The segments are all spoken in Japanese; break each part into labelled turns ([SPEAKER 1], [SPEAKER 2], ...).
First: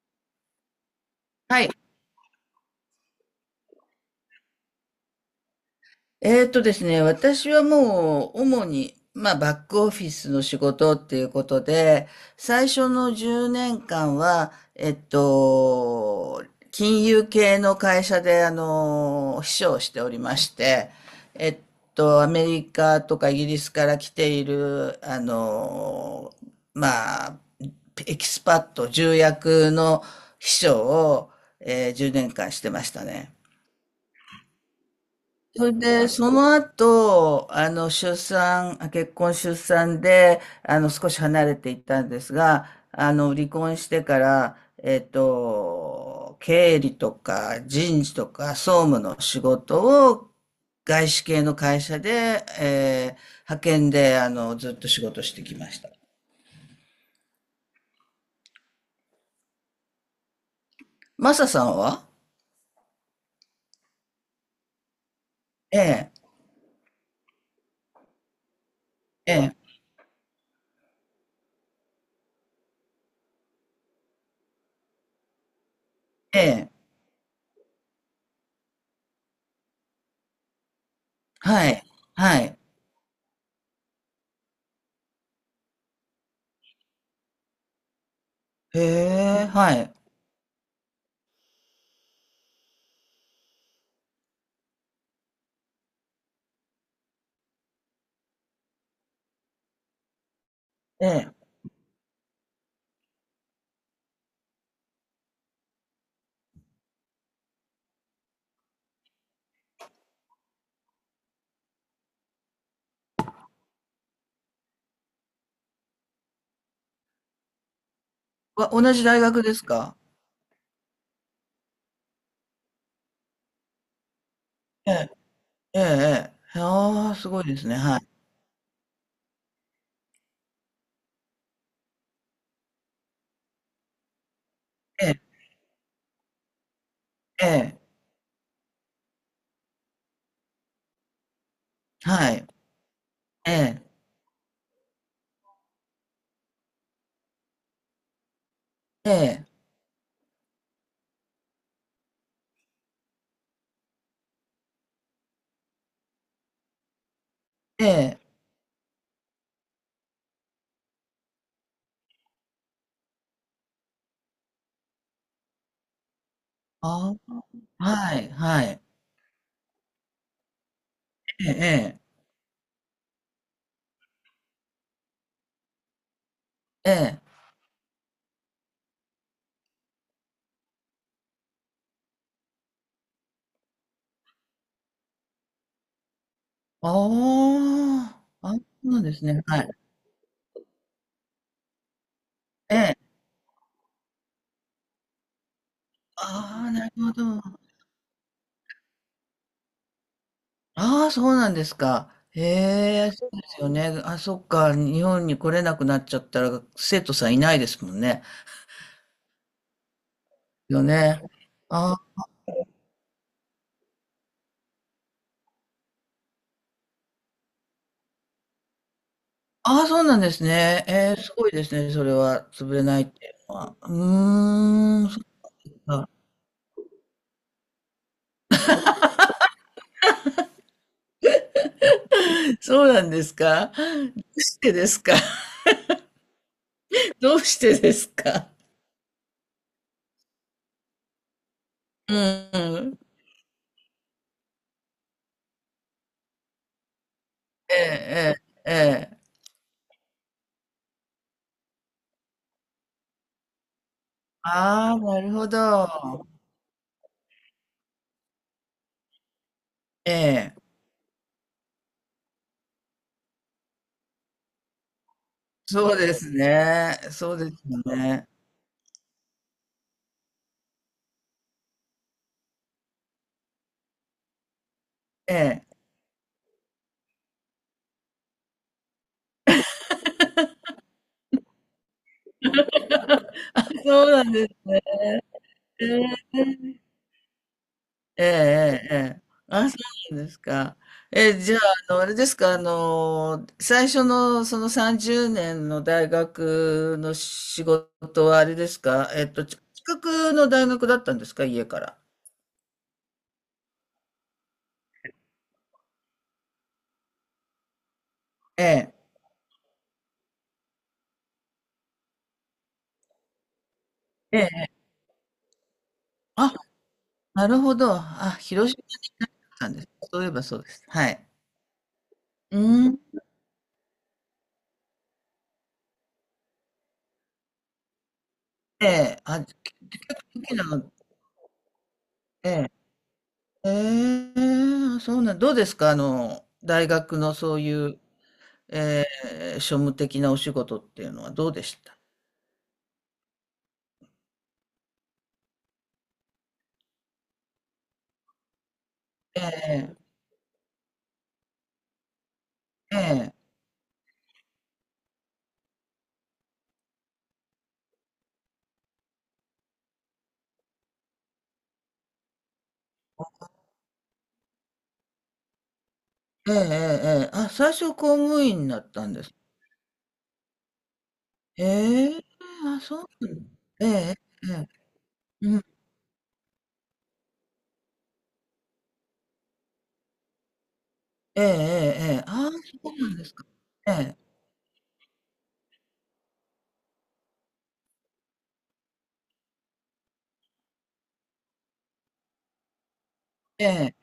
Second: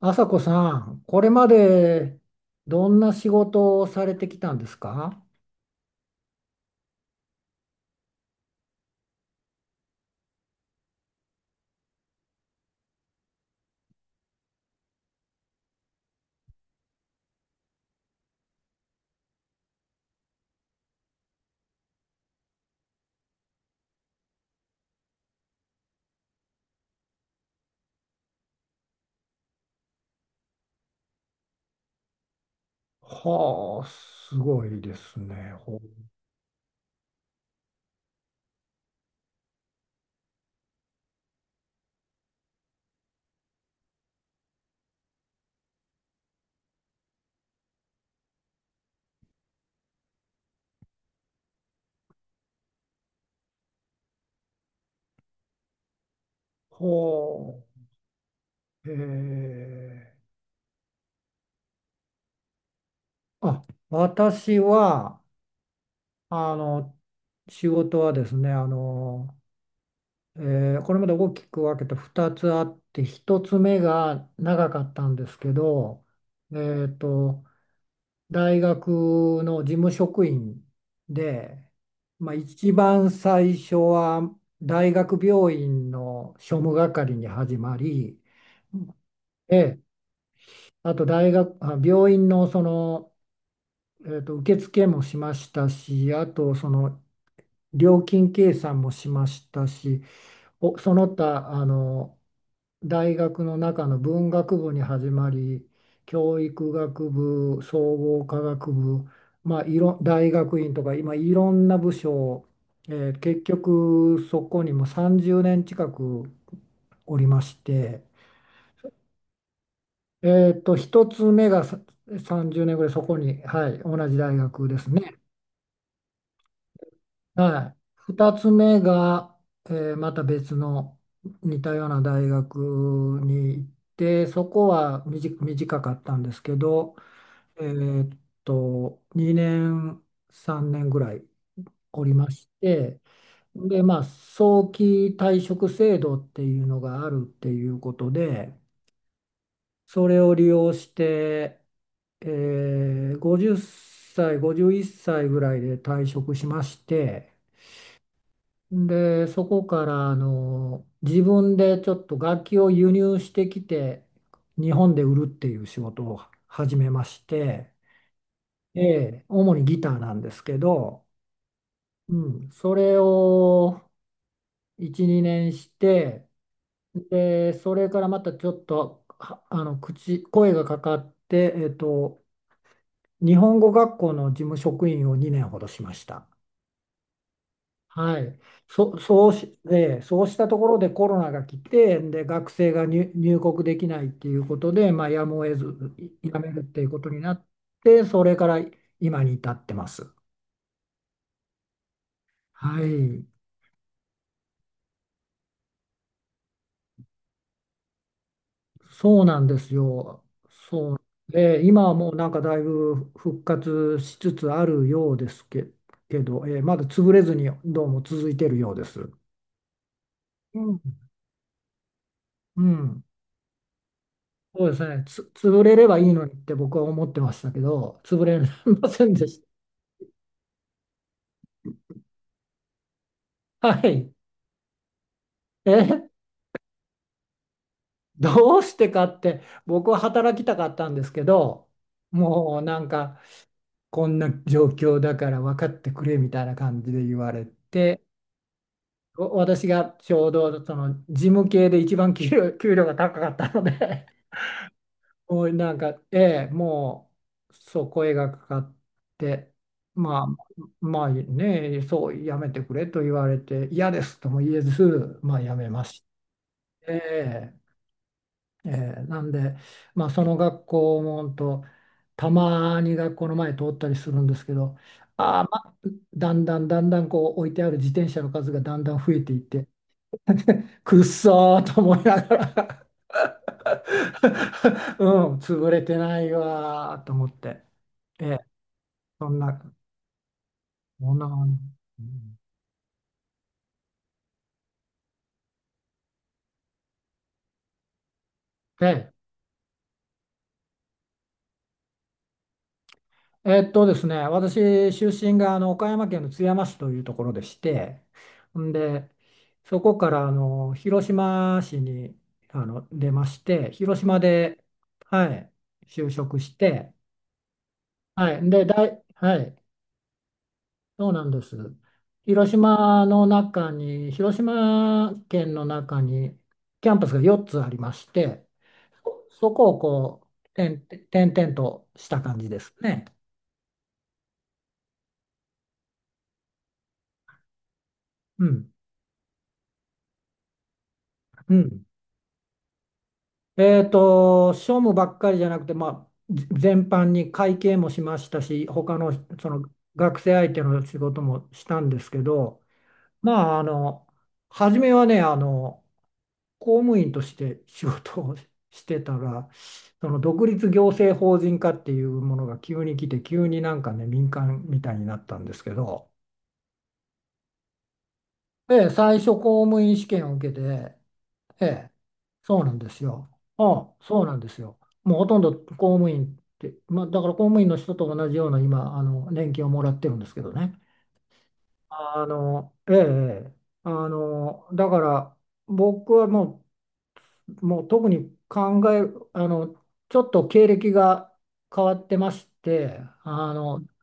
[SPEAKER 1] 朝子さん、これま
[SPEAKER 2] はい。
[SPEAKER 1] でどんな仕事をされてきたんですか？
[SPEAKER 2] えーとですね、私はもう主に、まあ、バックオフィスの仕事っていうことで、最初の10年間は、金融系の会社で、秘書をしておりまして、えっアメリカとかイギリスから来ている、まあ、エキスパット、重役の秘書を、10年間してましたね。
[SPEAKER 1] はあ、すごいですね。
[SPEAKER 2] それ
[SPEAKER 1] ほう。
[SPEAKER 2] で、その後、出産、結婚出産で、少し離れていったんですが、離婚してから、経理とか人事とか総務の仕事を外資系の会社で、派遣で、ずっと仕事してきました。
[SPEAKER 1] ほう。
[SPEAKER 2] マサさんは？
[SPEAKER 1] あ、私は、
[SPEAKER 2] ええ、
[SPEAKER 1] あの、仕事はですね、
[SPEAKER 2] ええ、
[SPEAKER 1] えこれまで大きく分けて2つあって、1つ目が長かったんですけど、
[SPEAKER 2] ええ、
[SPEAKER 1] えっと、大学の事務職員で、
[SPEAKER 2] はい、
[SPEAKER 1] まあ、
[SPEAKER 2] はい。
[SPEAKER 1] 一番最初は大学病院の庶務係に始まり、
[SPEAKER 2] へえ、
[SPEAKER 1] え
[SPEAKER 2] は
[SPEAKER 1] え、
[SPEAKER 2] い。
[SPEAKER 1] あと大学、あ、病院のその、受付もしましたし、あとその料金計算もしましたし、そ
[SPEAKER 2] え
[SPEAKER 1] の
[SPEAKER 2] え。
[SPEAKER 1] 他、大学の中の文学部に始まり教育学部総合科学部、まあ、大学院とか今いろんな部署、結局そこにもう30年近くおりまして、
[SPEAKER 2] 同じ大学ですか？
[SPEAKER 1] 一つ目がさ30年ぐらいそこに、はい、同じ大学ですね。
[SPEAKER 2] ええええ。ああ、すごいです
[SPEAKER 1] は
[SPEAKER 2] ね。
[SPEAKER 1] い。
[SPEAKER 2] はい。
[SPEAKER 1] 2つ目が、また別の似たような大学に行って、そこは
[SPEAKER 2] ええ、
[SPEAKER 1] 短かったんですけど、
[SPEAKER 2] え
[SPEAKER 1] え
[SPEAKER 2] え、
[SPEAKER 1] ーっ2年、3年ぐらいおりま
[SPEAKER 2] はい。
[SPEAKER 1] して、
[SPEAKER 2] ええ、
[SPEAKER 1] で、まあ、早期退職制度っていうのがあるっていうことで、
[SPEAKER 2] ええ、
[SPEAKER 1] それを利用して、50歳、51歳ぐらいで退職しまして、
[SPEAKER 2] ええ。
[SPEAKER 1] で、そこから自分でちょっと楽器を輸入してきて日本で売るっていう仕事を始めま
[SPEAKER 2] あ
[SPEAKER 1] して、
[SPEAKER 2] あ、はい、は
[SPEAKER 1] え
[SPEAKER 2] い。
[SPEAKER 1] え、主にギターなんですけど、
[SPEAKER 2] ええ、
[SPEAKER 1] うん、それを1、2年して、
[SPEAKER 2] ええ、ええ。
[SPEAKER 1] で、それからまたちょっとはあの声がかかって、日本語学校の事務職員を2年ほどしました。
[SPEAKER 2] あ
[SPEAKER 1] はい、
[SPEAKER 2] あ、あ、そう
[SPEAKER 1] そ、
[SPEAKER 2] なんです
[SPEAKER 1] そう
[SPEAKER 2] ね。
[SPEAKER 1] し、
[SPEAKER 2] はい。
[SPEAKER 1] で、そうしたところでコロナが来て、で、学生
[SPEAKER 2] え
[SPEAKER 1] が
[SPEAKER 2] え。
[SPEAKER 1] 入国できないっていうことで、まあ、やむを得ず、やめるっ
[SPEAKER 2] ああ、
[SPEAKER 1] てい
[SPEAKER 2] な
[SPEAKER 1] う
[SPEAKER 2] る
[SPEAKER 1] こと
[SPEAKER 2] ほ
[SPEAKER 1] にな
[SPEAKER 2] ど。
[SPEAKER 1] って、それから今に至ってます。
[SPEAKER 2] ああ、そうなんですか。へ
[SPEAKER 1] は
[SPEAKER 2] え、
[SPEAKER 1] い、
[SPEAKER 2] そうですよね。あ、そっか。日本に来れなくなっちゃったら、生徒さんいないですもんね。
[SPEAKER 1] そうなんですよ。
[SPEAKER 2] よ
[SPEAKER 1] そう。
[SPEAKER 2] ね。
[SPEAKER 1] で、今は
[SPEAKER 2] あ
[SPEAKER 1] もう
[SPEAKER 2] ー
[SPEAKER 1] なんかだいぶ復活しつつあるようですけど、まだ潰れずにどうも続いてるようです。う
[SPEAKER 2] あー、そうなんですね。
[SPEAKER 1] ん。
[SPEAKER 2] えー、すごいですね。それは、
[SPEAKER 1] う
[SPEAKER 2] 潰れな
[SPEAKER 1] ん
[SPEAKER 2] いっていうのは。う
[SPEAKER 1] そうですね、
[SPEAKER 2] ーん。
[SPEAKER 1] 潰れればい
[SPEAKER 2] あ、
[SPEAKER 1] いのにって僕は思ってましたけど、潰れませんでし
[SPEAKER 2] そうなんです
[SPEAKER 1] た。
[SPEAKER 2] か？ど
[SPEAKER 1] はい。
[SPEAKER 2] うしてですか？
[SPEAKER 1] え、
[SPEAKER 2] どうしてですか？
[SPEAKER 1] どうしてかって、僕は働きたかったんですけど、
[SPEAKER 2] う
[SPEAKER 1] もうなん
[SPEAKER 2] ん。
[SPEAKER 1] か、こんな状況だから分かってくれみたいな感じで言われ
[SPEAKER 2] え
[SPEAKER 1] て、
[SPEAKER 2] え、ええ、ええ。
[SPEAKER 1] 私がちょうどその事務系で一番給料が高かったので
[SPEAKER 2] ああ、なる
[SPEAKER 1] も
[SPEAKER 2] ほ
[SPEAKER 1] うなんか、え
[SPEAKER 2] ど。
[SPEAKER 1] え、もう、そう、声がかかって、
[SPEAKER 2] え
[SPEAKER 1] まあ、
[SPEAKER 2] え。
[SPEAKER 1] まあね、そう、やめてくれと言われて、嫌ですとも言えず、まあ、やめま
[SPEAKER 2] そう
[SPEAKER 1] し
[SPEAKER 2] です
[SPEAKER 1] て、
[SPEAKER 2] ね。そうで
[SPEAKER 1] え
[SPEAKER 2] すよね。
[SPEAKER 1] え、なんで、まあ、その学校もほんとたまに学校の前通ったりするんですけど、
[SPEAKER 2] え
[SPEAKER 1] ああ、ま
[SPEAKER 2] え。
[SPEAKER 1] あ、だんだんだんだんこう置いてある自転車の数がだんだん増えていって、くっそーと思いながら
[SPEAKER 2] そうなんですね。
[SPEAKER 1] うん、潰れ
[SPEAKER 2] え
[SPEAKER 1] てない
[SPEAKER 2] え
[SPEAKER 1] わーと思って。
[SPEAKER 2] え
[SPEAKER 1] ええ、
[SPEAKER 2] えええええ。
[SPEAKER 1] そんな、
[SPEAKER 2] あ、そうなんですか。
[SPEAKER 1] そんな
[SPEAKER 2] え、じ
[SPEAKER 1] 感
[SPEAKER 2] ゃあ、
[SPEAKER 1] じ。
[SPEAKER 2] あの、
[SPEAKER 1] う
[SPEAKER 2] あれです
[SPEAKER 1] ん。
[SPEAKER 2] か、あの、最初のその30年の大学の仕事はあれですか、
[SPEAKER 1] で、
[SPEAKER 2] 近くの大学だったんですか、家から。
[SPEAKER 1] ですね、私、出身が岡山県の津山市というところでして、
[SPEAKER 2] え
[SPEAKER 1] ん
[SPEAKER 2] え、
[SPEAKER 1] で、そこから広島市に出まして、広島
[SPEAKER 2] ええ、
[SPEAKER 1] で、
[SPEAKER 2] ええ
[SPEAKER 1] はい、就職
[SPEAKER 2] あ、
[SPEAKER 1] して、
[SPEAKER 2] なるほど。
[SPEAKER 1] は
[SPEAKER 2] あ、
[SPEAKER 1] い、で、
[SPEAKER 2] 広島に行っ
[SPEAKER 1] はい、
[SPEAKER 2] たんです。そういえばそうです。は
[SPEAKER 1] そうな
[SPEAKER 2] い。
[SPEAKER 1] んです。広
[SPEAKER 2] うん。
[SPEAKER 1] 島の中に、広島県の中にキャンパスが4つありまして、
[SPEAKER 2] ええ、あ、
[SPEAKER 1] そ
[SPEAKER 2] 結
[SPEAKER 1] こをこ
[SPEAKER 2] 構大
[SPEAKER 1] う、
[SPEAKER 2] きな、
[SPEAKER 1] 点々点々とした感じで
[SPEAKER 2] え
[SPEAKER 1] すね。
[SPEAKER 2] え、ええ、そうなん、どうですか、あの、大学のそういう、
[SPEAKER 1] うん。
[SPEAKER 2] ええ、庶務的なお仕事っていうのはどう
[SPEAKER 1] う
[SPEAKER 2] でし
[SPEAKER 1] ん。
[SPEAKER 2] た？
[SPEAKER 1] 庶務ばっかりじゃなくて、まあ、全般に会計もしましたし、他のその
[SPEAKER 2] ええ
[SPEAKER 1] 学生相手の仕事もしたんですけど、
[SPEAKER 2] ええ。
[SPEAKER 1] まあ、初めはね、公務員として仕事をしてたら、その独立行政法人化っていうものが急に来て、急になんかね、民間みたいになったんですけど、
[SPEAKER 2] ええええええええあ、最初公務員だ
[SPEAKER 1] で、
[SPEAKER 2] ったん
[SPEAKER 1] 最
[SPEAKER 2] で
[SPEAKER 1] 初
[SPEAKER 2] す。
[SPEAKER 1] 公務員試験を受けて、ええ、
[SPEAKER 2] ええ、
[SPEAKER 1] そうなん
[SPEAKER 2] あ、
[SPEAKER 1] で
[SPEAKER 2] そ
[SPEAKER 1] す
[SPEAKER 2] うな
[SPEAKER 1] よ。
[SPEAKER 2] んだ。
[SPEAKER 1] あ
[SPEAKER 2] え
[SPEAKER 1] あ、
[SPEAKER 2] え
[SPEAKER 1] そうなんで
[SPEAKER 2] え
[SPEAKER 1] す
[SPEAKER 2] え。
[SPEAKER 1] よ。もうほとんど
[SPEAKER 2] うん。
[SPEAKER 1] 公務員って、まあ、だから公務員の人と同じような今、年金をもらってるんですけどね。
[SPEAKER 2] ええええええ。ああ、そ
[SPEAKER 1] ええ、
[SPEAKER 2] うなんですか。
[SPEAKER 1] ええ
[SPEAKER 2] ええ、
[SPEAKER 1] だから僕はもう特に考え、あの、ちょっと経歴が変わってまして、
[SPEAKER 2] ええ、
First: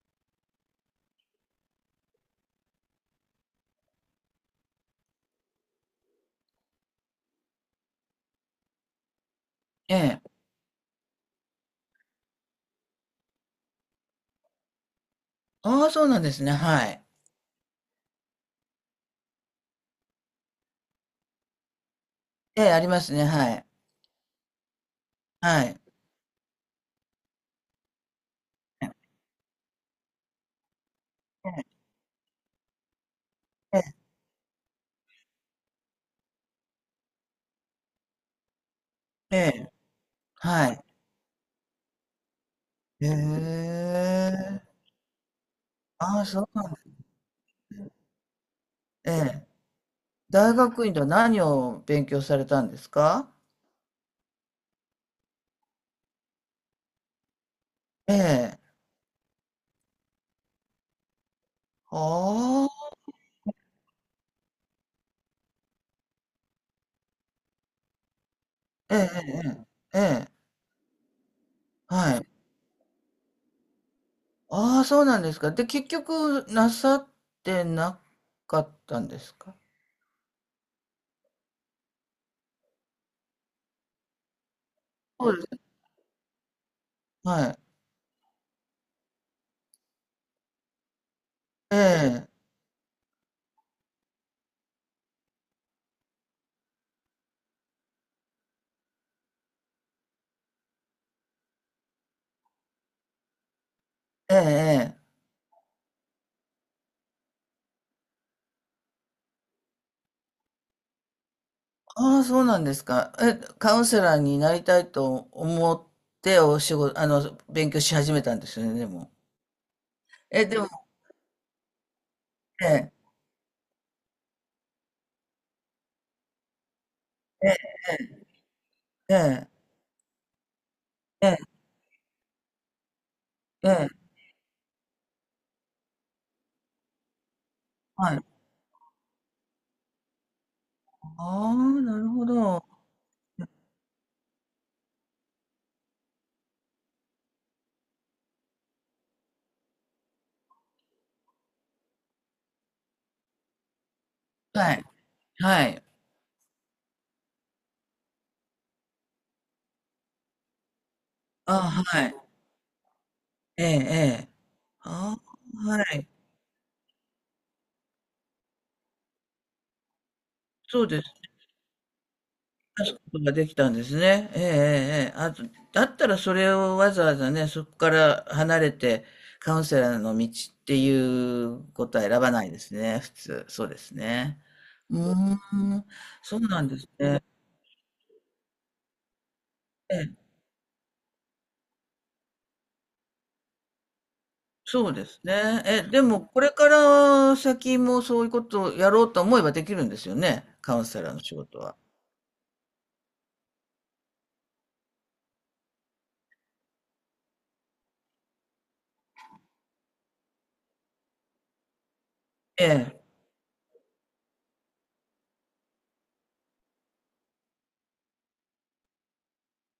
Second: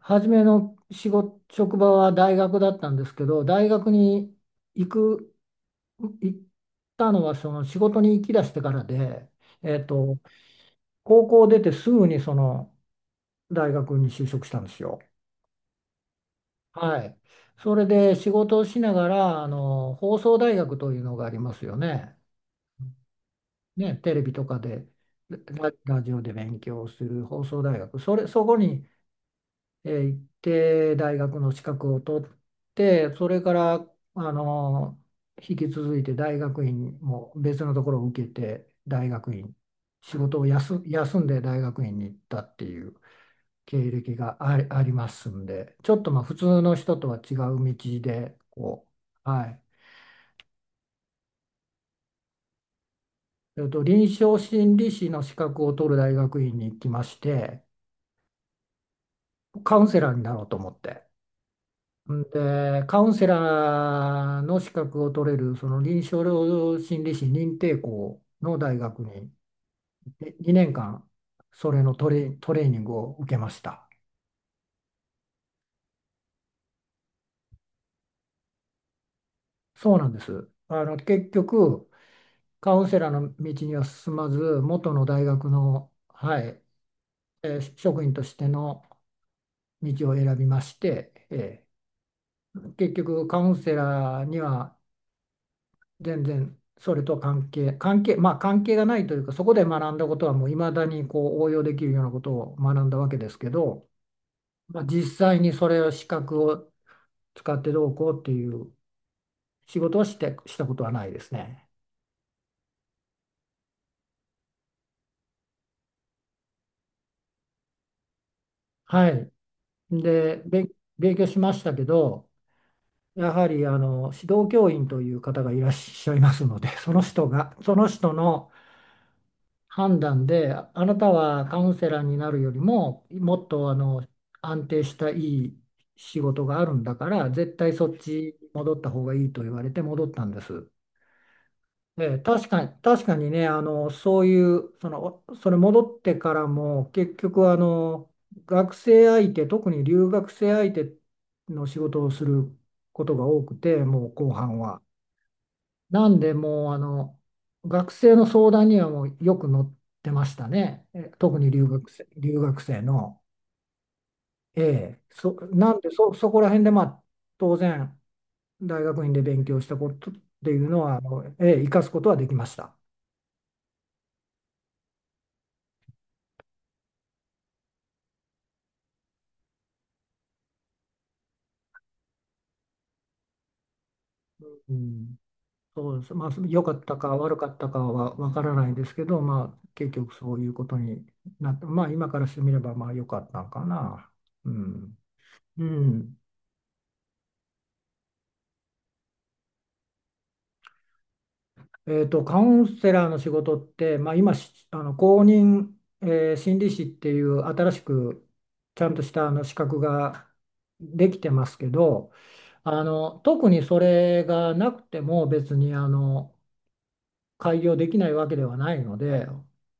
[SPEAKER 1] 初めの仕事、職場は大学だったんですけど、大学に行く、行ったのはその仕事に行き出してからで、えっ
[SPEAKER 2] え
[SPEAKER 1] と、
[SPEAKER 2] え。
[SPEAKER 1] 高校出てすぐにその大学に就職したんですよ。
[SPEAKER 2] ああ、そうなんですね、は
[SPEAKER 1] は
[SPEAKER 2] い。
[SPEAKER 1] い。それで仕事をしながら、放送大学というのがありますよね。
[SPEAKER 2] ええ、ありますね、はい。
[SPEAKER 1] ね、テレビとかで、
[SPEAKER 2] はい。
[SPEAKER 1] ラジオで勉強する放送大学。そこに、
[SPEAKER 2] え
[SPEAKER 1] 行って、大学の資格を取って、それから、
[SPEAKER 2] え、ええ、
[SPEAKER 1] あの、引き続いて大学院も別のところを受けて、大学
[SPEAKER 2] え
[SPEAKER 1] 院、
[SPEAKER 2] え、
[SPEAKER 1] 仕事を
[SPEAKER 2] はい。
[SPEAKER 1] 休んで大学院に行ったっていう。
[SPEAKER 2] へ
[SPEAKER 1] 経歴が
[SPEAKER 2] え。
[SPEAKER 1] ありますんで、ちょっとま
[SPEAKER 2] あ
[SPEAKER 1] あ
[SPEAKER 2] あ、
[SPEAKER 1] 普
[SPEAKER 2] そう
[SPEAKER 1] 通
[SPEAKER 2] なん
[SPEAKER 1] の
[SPEAKER 2] で
[SPEAKER 1] 人
[SPEAKER 2] す。
[SPEAKER 1] とは違う道で、こ
[SPEAKER 2] え
[SPEAKER 1] う、は
[SPEAKER 2] え。
[SPEAKER 1] い。
[SPEAKER 2] 大学院では何を勉強されたんですか？
[SPEAKER 1] 臨床心理士の資格を取る大学院に行きまして、
[SPEAKER 2] ええ。
[SPEAKER 1] カウンセラーになろうと思って。ん
[SPEAKER 2] あ
[SPEAKER 1] で、
[SPEAKER 2] あ、
[SPEAKER 1] カウンセラーの資格を取れる、その臨床心理士認定校の大
[SPEAKER 2] ええ
[SPEAKER 1] 学に
[SPEAKER 2] ええええ、
[SPEAKER 1] 2年間、それの
[SPEAKER 2] はい。
[SPEAKER 1] トレーニングを受けました。
[SPEAKER 2] ああ、そうなんですか。で、結局、なさってなかったんですか？
[SPEAKER 1] そうなんです。結局、カウンセラーの道には進まず、元の大
[SPEAKER 2] そうで
[SPEAKER 1] 学
[SPEAKER 2] す。
[SPEAKER 1] の、はい、
[SPEAKER 2] はい。
[SPEAKER 1] 職員としての道を選びまして、
[SPEAKER 2] ええ、
[SPEAKER 1] 結局カウンセラーには全然それと関係、関係、まあ関係がないというか、そこで学んだことはもう未だにこう応用できるようなことを学んだわけですけど、
[SPEAKER 2] ええ、
[SPEAKER 1] まあ、
[SPEAKER 2] ええ。
[SPEAKER 1] 実際にそれを資格を使ってどうこうっていう仕事をして、したことはないですね。
[SPEAKER 2] ああ、そうなんですか。え、カウンセラーになりたいと思って、お仕事、勉強し始めたんですよね、で
[SPEAKER 1] は
[SPEAKER 2] も。
[SPEAKER 1] い。で、
[SPEAKER 2] え、でも、
[SPEAKER 1] 勉強しましたけど、
[SPEAKER 2] ええ、
[SPEAKER 1] やはり指導教員という方がいらっしゃいますので、その人
[SPEAKER 2] え
[SPEAKER 1] が、そ
[SPEAKER 2] え、
[SPEAKER 1] の人の
[SPEAKER 2] ええ、
[SPEAKER 1] 判断で、あなた
[SPEAKER 2] ええ、
[SPEAKER 1] はカウンセラーになるよりも、もっと
[SPEAKER 2] ええ
[SPEAKER 1] 安定したいい仕事があるんだから、絶対そっ
[SPEAKER 2] はい。
[SPEAKER 1] ちに戻った方がいいと言われて戻ったんです。
[SPEAKER 2] ああ、な
[SPEAKER 1] え
[SPEAKER 2] る
[SPEAKER 1] え
[SPEAKER 2] ほ
[SPEAKER 1] 確か
[SPEAKER 2] ど。
[SPEAKER 1] に、確かにね、そういう、その、それ戻ってからも、結局学生相手、特に留学生相手の仕事をすることが多くて、もう後半
[SPEAKER 2] は
[SPEAKER 1] は。
[SPEAKER 2] い、はい。
[SPEAKER 1] なんでもう学生の相談にはもうよく乗ってましたね。特に
[SPEAKER 2] ああ、はい。
[SPEAKER 1] 留学生の。
[SPEAKER 2] ええ、ええ。
[SPEAKER 1] ええ、
[SPEAKER 2] ああ、
[SPEAKER 1] なん
[SPEAKER 2] は
[SPEAKER 1] で
[SPEAKER 2] い。
[SPEAKER 1] そこら辺でまあ当然大学院で勉強したことっていうの
[SPEAKER 2] そう
[SPEAKER 1] は
[SPEAKER 2] です。
[SPEAKER 1] ええ、生かすことはできました。
[SPEAKER 2] 出すことができたんですね。ええ、ええ、ええあと、だったらそれをわざわざね、そこから離れて、カウンセラーの道っていうことは選ばないですね、普通。そうですね。
[SPEAKER 1] う
[SPEAKER 2] うー
[SPEAKER 1] ん、
[SPEAKER 2] ん、
[SPEAKER 1] そうです。まあ
[SPEAKER 2] そうな
[SPEAKER 1] 良
[SPEAKER 2] ん
[SPEAKER 1] か
[SPEAKER 2] で
[SPEAKER 1] っ
[SPEAKER 2] す
[SPEAKER 1] たか
[SPEAKER 2] ね。
[SPEAKER 1] 悪かったかはわからないですけど、まあ結
[SPEAKER 2] え
[SPEAKER 1] 局
[SPEAKER 2] え、
[SPEAKER 1] そういうことになって、まあ今からしてみればまあ良かったのかな。う
[SPEAKER 2] そう
[SPEAKER 1] ん。
[SPEAKER 2] ですね。
[SPEAKER 1] う
[SPEAKER 2] え、で
[SPEAKER 1] ん。
[SPEAKER 2] も、これから先もそういうことをやろうと思えばできるんですよね、カウンセラーの仕事は。
[SPEAKER 1] カウンセラーの仕事って、まあ、公認、心理師っていう新しくちゃんとした資格ができてますけど
[SPEAKER 2] ええ、
[SPEAKER 1] 特にそれがなくても別に開業できないわけではないので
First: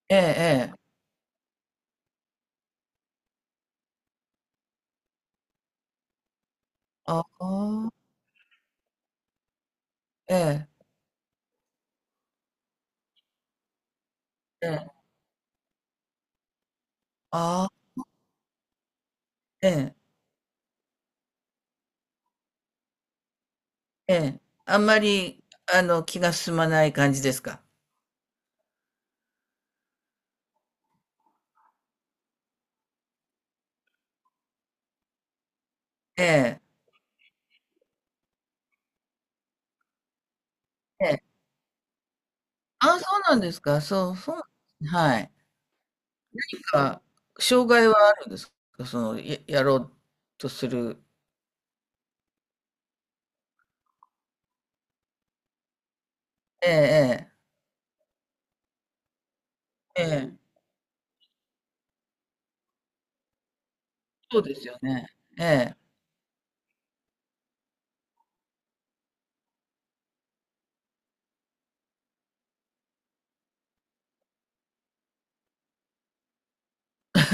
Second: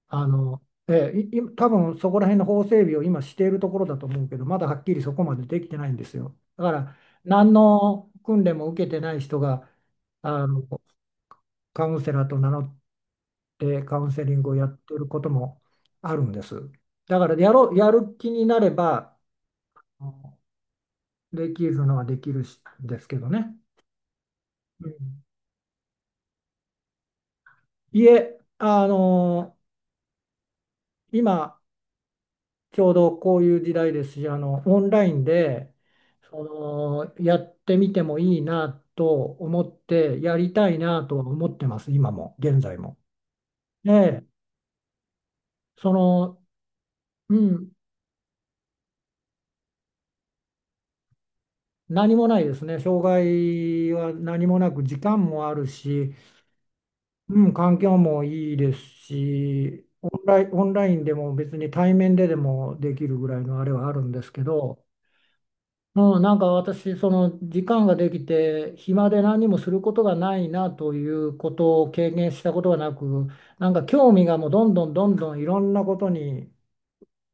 [SPEAKER 2] ええ、
[SPEAKER 1] あの、
[SPEAKER 2] ええ、
[SPEAKER 1] えーいい多分そこら辺の法整備を今しているところだと思うけどまだはっきりそこまでできてないんですよ。だから
[SPEAKER 2] あ
[SPEAKER 1] 何
[SPEAKER 2] あ、
[SPEAKER 1] の訓練も受けてない人が
[SPEAKER 2] え
[SPEAKER 1] あの
[SPEAKER 2] え、
[SPEAKER 1] カウンセラーと名乗ってカウンセリングをや
[SPEAKER 2] え
[SPEAKER 1] って
[SPEAKER 2] え、
[SPEAKER 1] ることもあるんです。だからや
[SPEAKER 2] あ
[SPEAKER 1] ろう、
[SPEAKER 2] あ、
[SPEAKER 1] やる気になれば
[SPEAKER 2] ええ。
[SPEAKER 1] うんできるのはできるしですけどね。
[SPEAKER 2] ええ。あん
[SPEAKER 1] うん、
[SPEAKER 2] まり、気が進まない感じですか？
[SPEAKER 1] いえ、今ちょうどこういう時代ですし、オンラインで
[SPEAKER 2] ええ、
[SPEAKER 1] やってみてもいいなと思ってやりたいな
[SPEAKER 2] え
[SPEAKER 1] と
[SPEAKER 2] え。
[SPEAKER 1] は思ってます、今も現在
[SPEAKER 2] あ
[SPEAKER 1] も。
[SPEAKER 2] あ、そうなんですか。そう、
[SPEAKER 1] え
[SPEAKER 2] そうな
[SPEAKER 1] え
[SPEAKER 2] んですね、はい。
[SPEAKER 1] その、
[SPEAKER 2] なんか、
[SPEAKER 1] う
[SPEAKER 2] 障
[SPEAKER 1] ん、
[SPEAKER 2] 害はあるんですか？その、やろうとする
[SPEAKER 1] 何もないですね。障害は何もなく時間もあるし、
[SPEAKER 2] ええ
[SPEAKER 1] うん、環境もいいですし、
[SPEAKER 2] ええ。ええ。
[SPEAKER 1] オンラインでも別に対面ででもできるぐらいのあれはあるんです
[SPEAKER 2] そ
[SPEAKER 1] け
[SPEAKER 2] うですよ
[SPEAKER 1] ど、
[SPEAKER 2] ね。ええ。
[SPEAKER 1] うん、なんか私、その時間ができて、暇で何もすることがないなということを経験したことがなく、なんか興味がもうどんどんどんどんいろんなことに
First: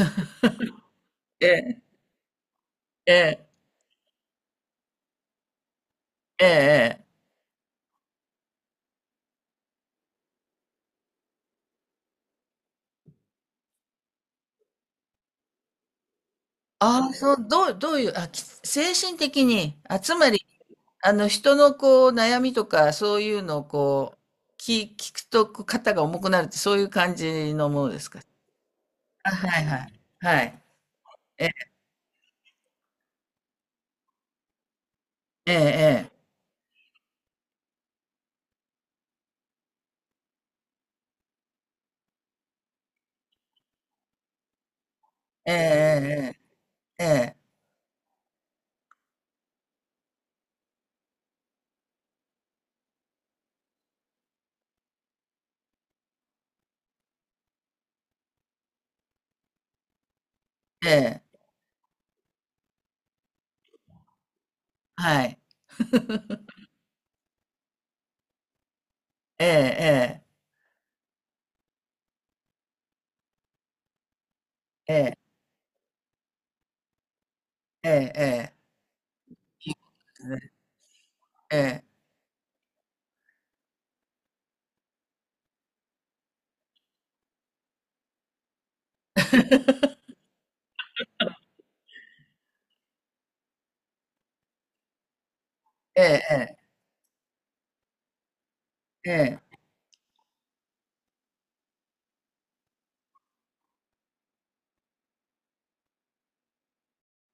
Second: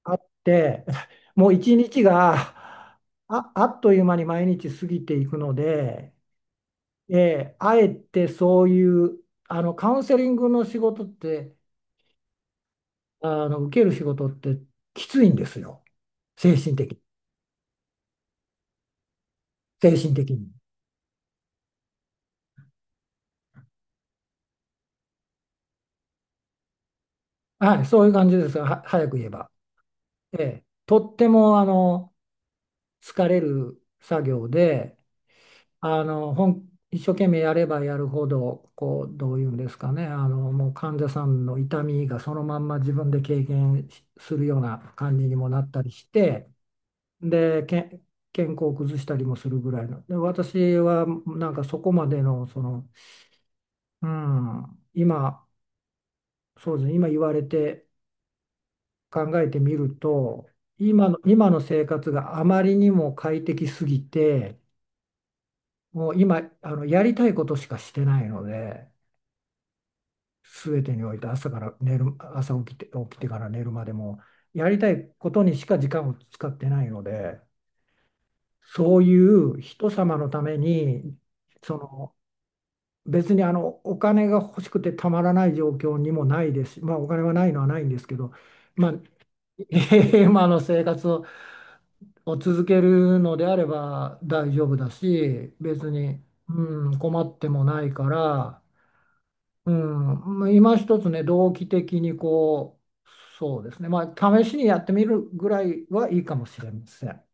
[SPEAKER 1] あって、
[SPEAKER 2] え
[SPEAKER 1] もう一
[SPEAKER 2] え、
[SPEAKER 1] 日が
[SPEAKER 2] ええ、
[SPEAKER 1] あ、あっという間に毎日過ぎていくので、
[SPEAKER 2] ええええ。
[SPEAKER 1] あえてそういう、カウンセリングの仕事って、受ける仕事ってきついんですよ。精神的、
[SPEAKER 2] ああ、そう、どういう、あ、精神的に、
[SPEAKER 1] 精
[SPEAKER 2] あ、
[SPEAKER 1] 神
[SPEAKER 2] つ
[SPEAKER 1] 的
[SPEAKER 2] まり、
[SPEAKER 1] に。
[SPEAKER 2] 人のこう、悩みとか、そういうのをこう、聞くと、こう、肩が重くなるって、そういう感じのも
[SPEAKER 1] はい、
[SPEAKER 2] ので
[SPEAKER 1] そう
[SPEAKER 2] す
[SPEAKER 1] いう
[SPEAKER 2] か？
[SPEAKER 1] 感じですは、早く言え
[SPEAKER 2] あ、
[SPEAKER 1] ば。
[SPEAKER 2] はいはい。
[SPEAKER 1] え
[SPEAKER 2] はい。
[SPEAKER 1] え、とって
[SPEAKER 2] え、
[SPEAKER 1] も、疲れる作業で、
[SPEAKER 2] ええ
[SPEAKER 1] 一生懸命やればやるほど、こう、どういうんですかね、もう患者さんの痛みがそのまんま自分で経験しするような感じにも
[SPEAKER 2] ええ、
[SPEAKER 1] なったりして、
[SPEAKER 2] ええええ、
[SPEAKER 1] で、健康を崩したりもするぐらいの。で、私はなんかそこまでの、その、うん、今、そうですね、今言われて考えてみると、
[SPEAKER 2] ええ、ええ、
[SPEAKER 1] 今の生活があまりにも快適すぎて、
[SPEAKER 2] はい。
[SPEAKER 1] もう今、やりたいことしかしてないので、
[SPEAKER 2] ええ
[SPEAKER 1] 全てにおいて朝から寝る、朝起きて、起きてから寝るまでも、やりた
[SPEAKER 2] ええ、え
[SPEAKER 1] い
[SPEAKER 2] え、
[SPEAKER 1] ことにしか時間を使ってないので、
[SPEAKER 2] ええ、ええ、
[SPEAKER 1] そういう
[SPEAKER 2] いいで
[SPEAKER 1] 人様の
[SPEAKER 2] す
[SPEAKER 1] た
[SPEAKER 2] ね。
[SPEAKER 1] めに、
[SPEAKER 2] え
[SPEAKER 1] そ
[SPEAKER 2] え、
[SPEAKER 1] の、別にお金が欲しくてたまらない状況にもないですし、まあお金はないのはないんですけど、まあ、今の生活を続けるのであれば大丈夫だし、別
[SPEAKER 2] え
[SPEAKER 1] に、
[SPEAKER 2] え、
[SPEAKER 1] うん、困ってもないから、
[SPEAKER 2] ええ、
[SPEAKER 1] うん、まあ今一つね、動機的にこう、そうですね、まあ、試しにやってみるぐらいはいいかもしれません。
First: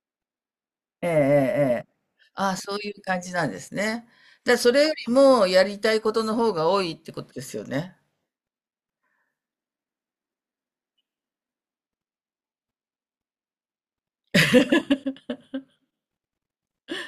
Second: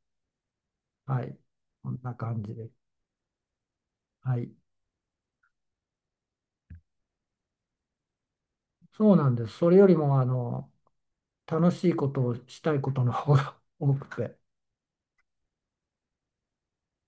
[SPEAKER 2] ええ、ええ、
[SPEAKER 1] はい、
[SPEAKER 2] ええ。
[SPEAKER 1] こんな感じ
[SPEAKER 2] あ、
[SPEAKER 1] で。
[SPEAKER 2] そういう感じなんですね。
[SPEAKER 1] はい、
[SPEAKER 2] それよりもやりたいことの方が多いってことですよね。
[SPEAKER 1] そうなんです。それよりも、楽しいことをしたいことの方が多くて。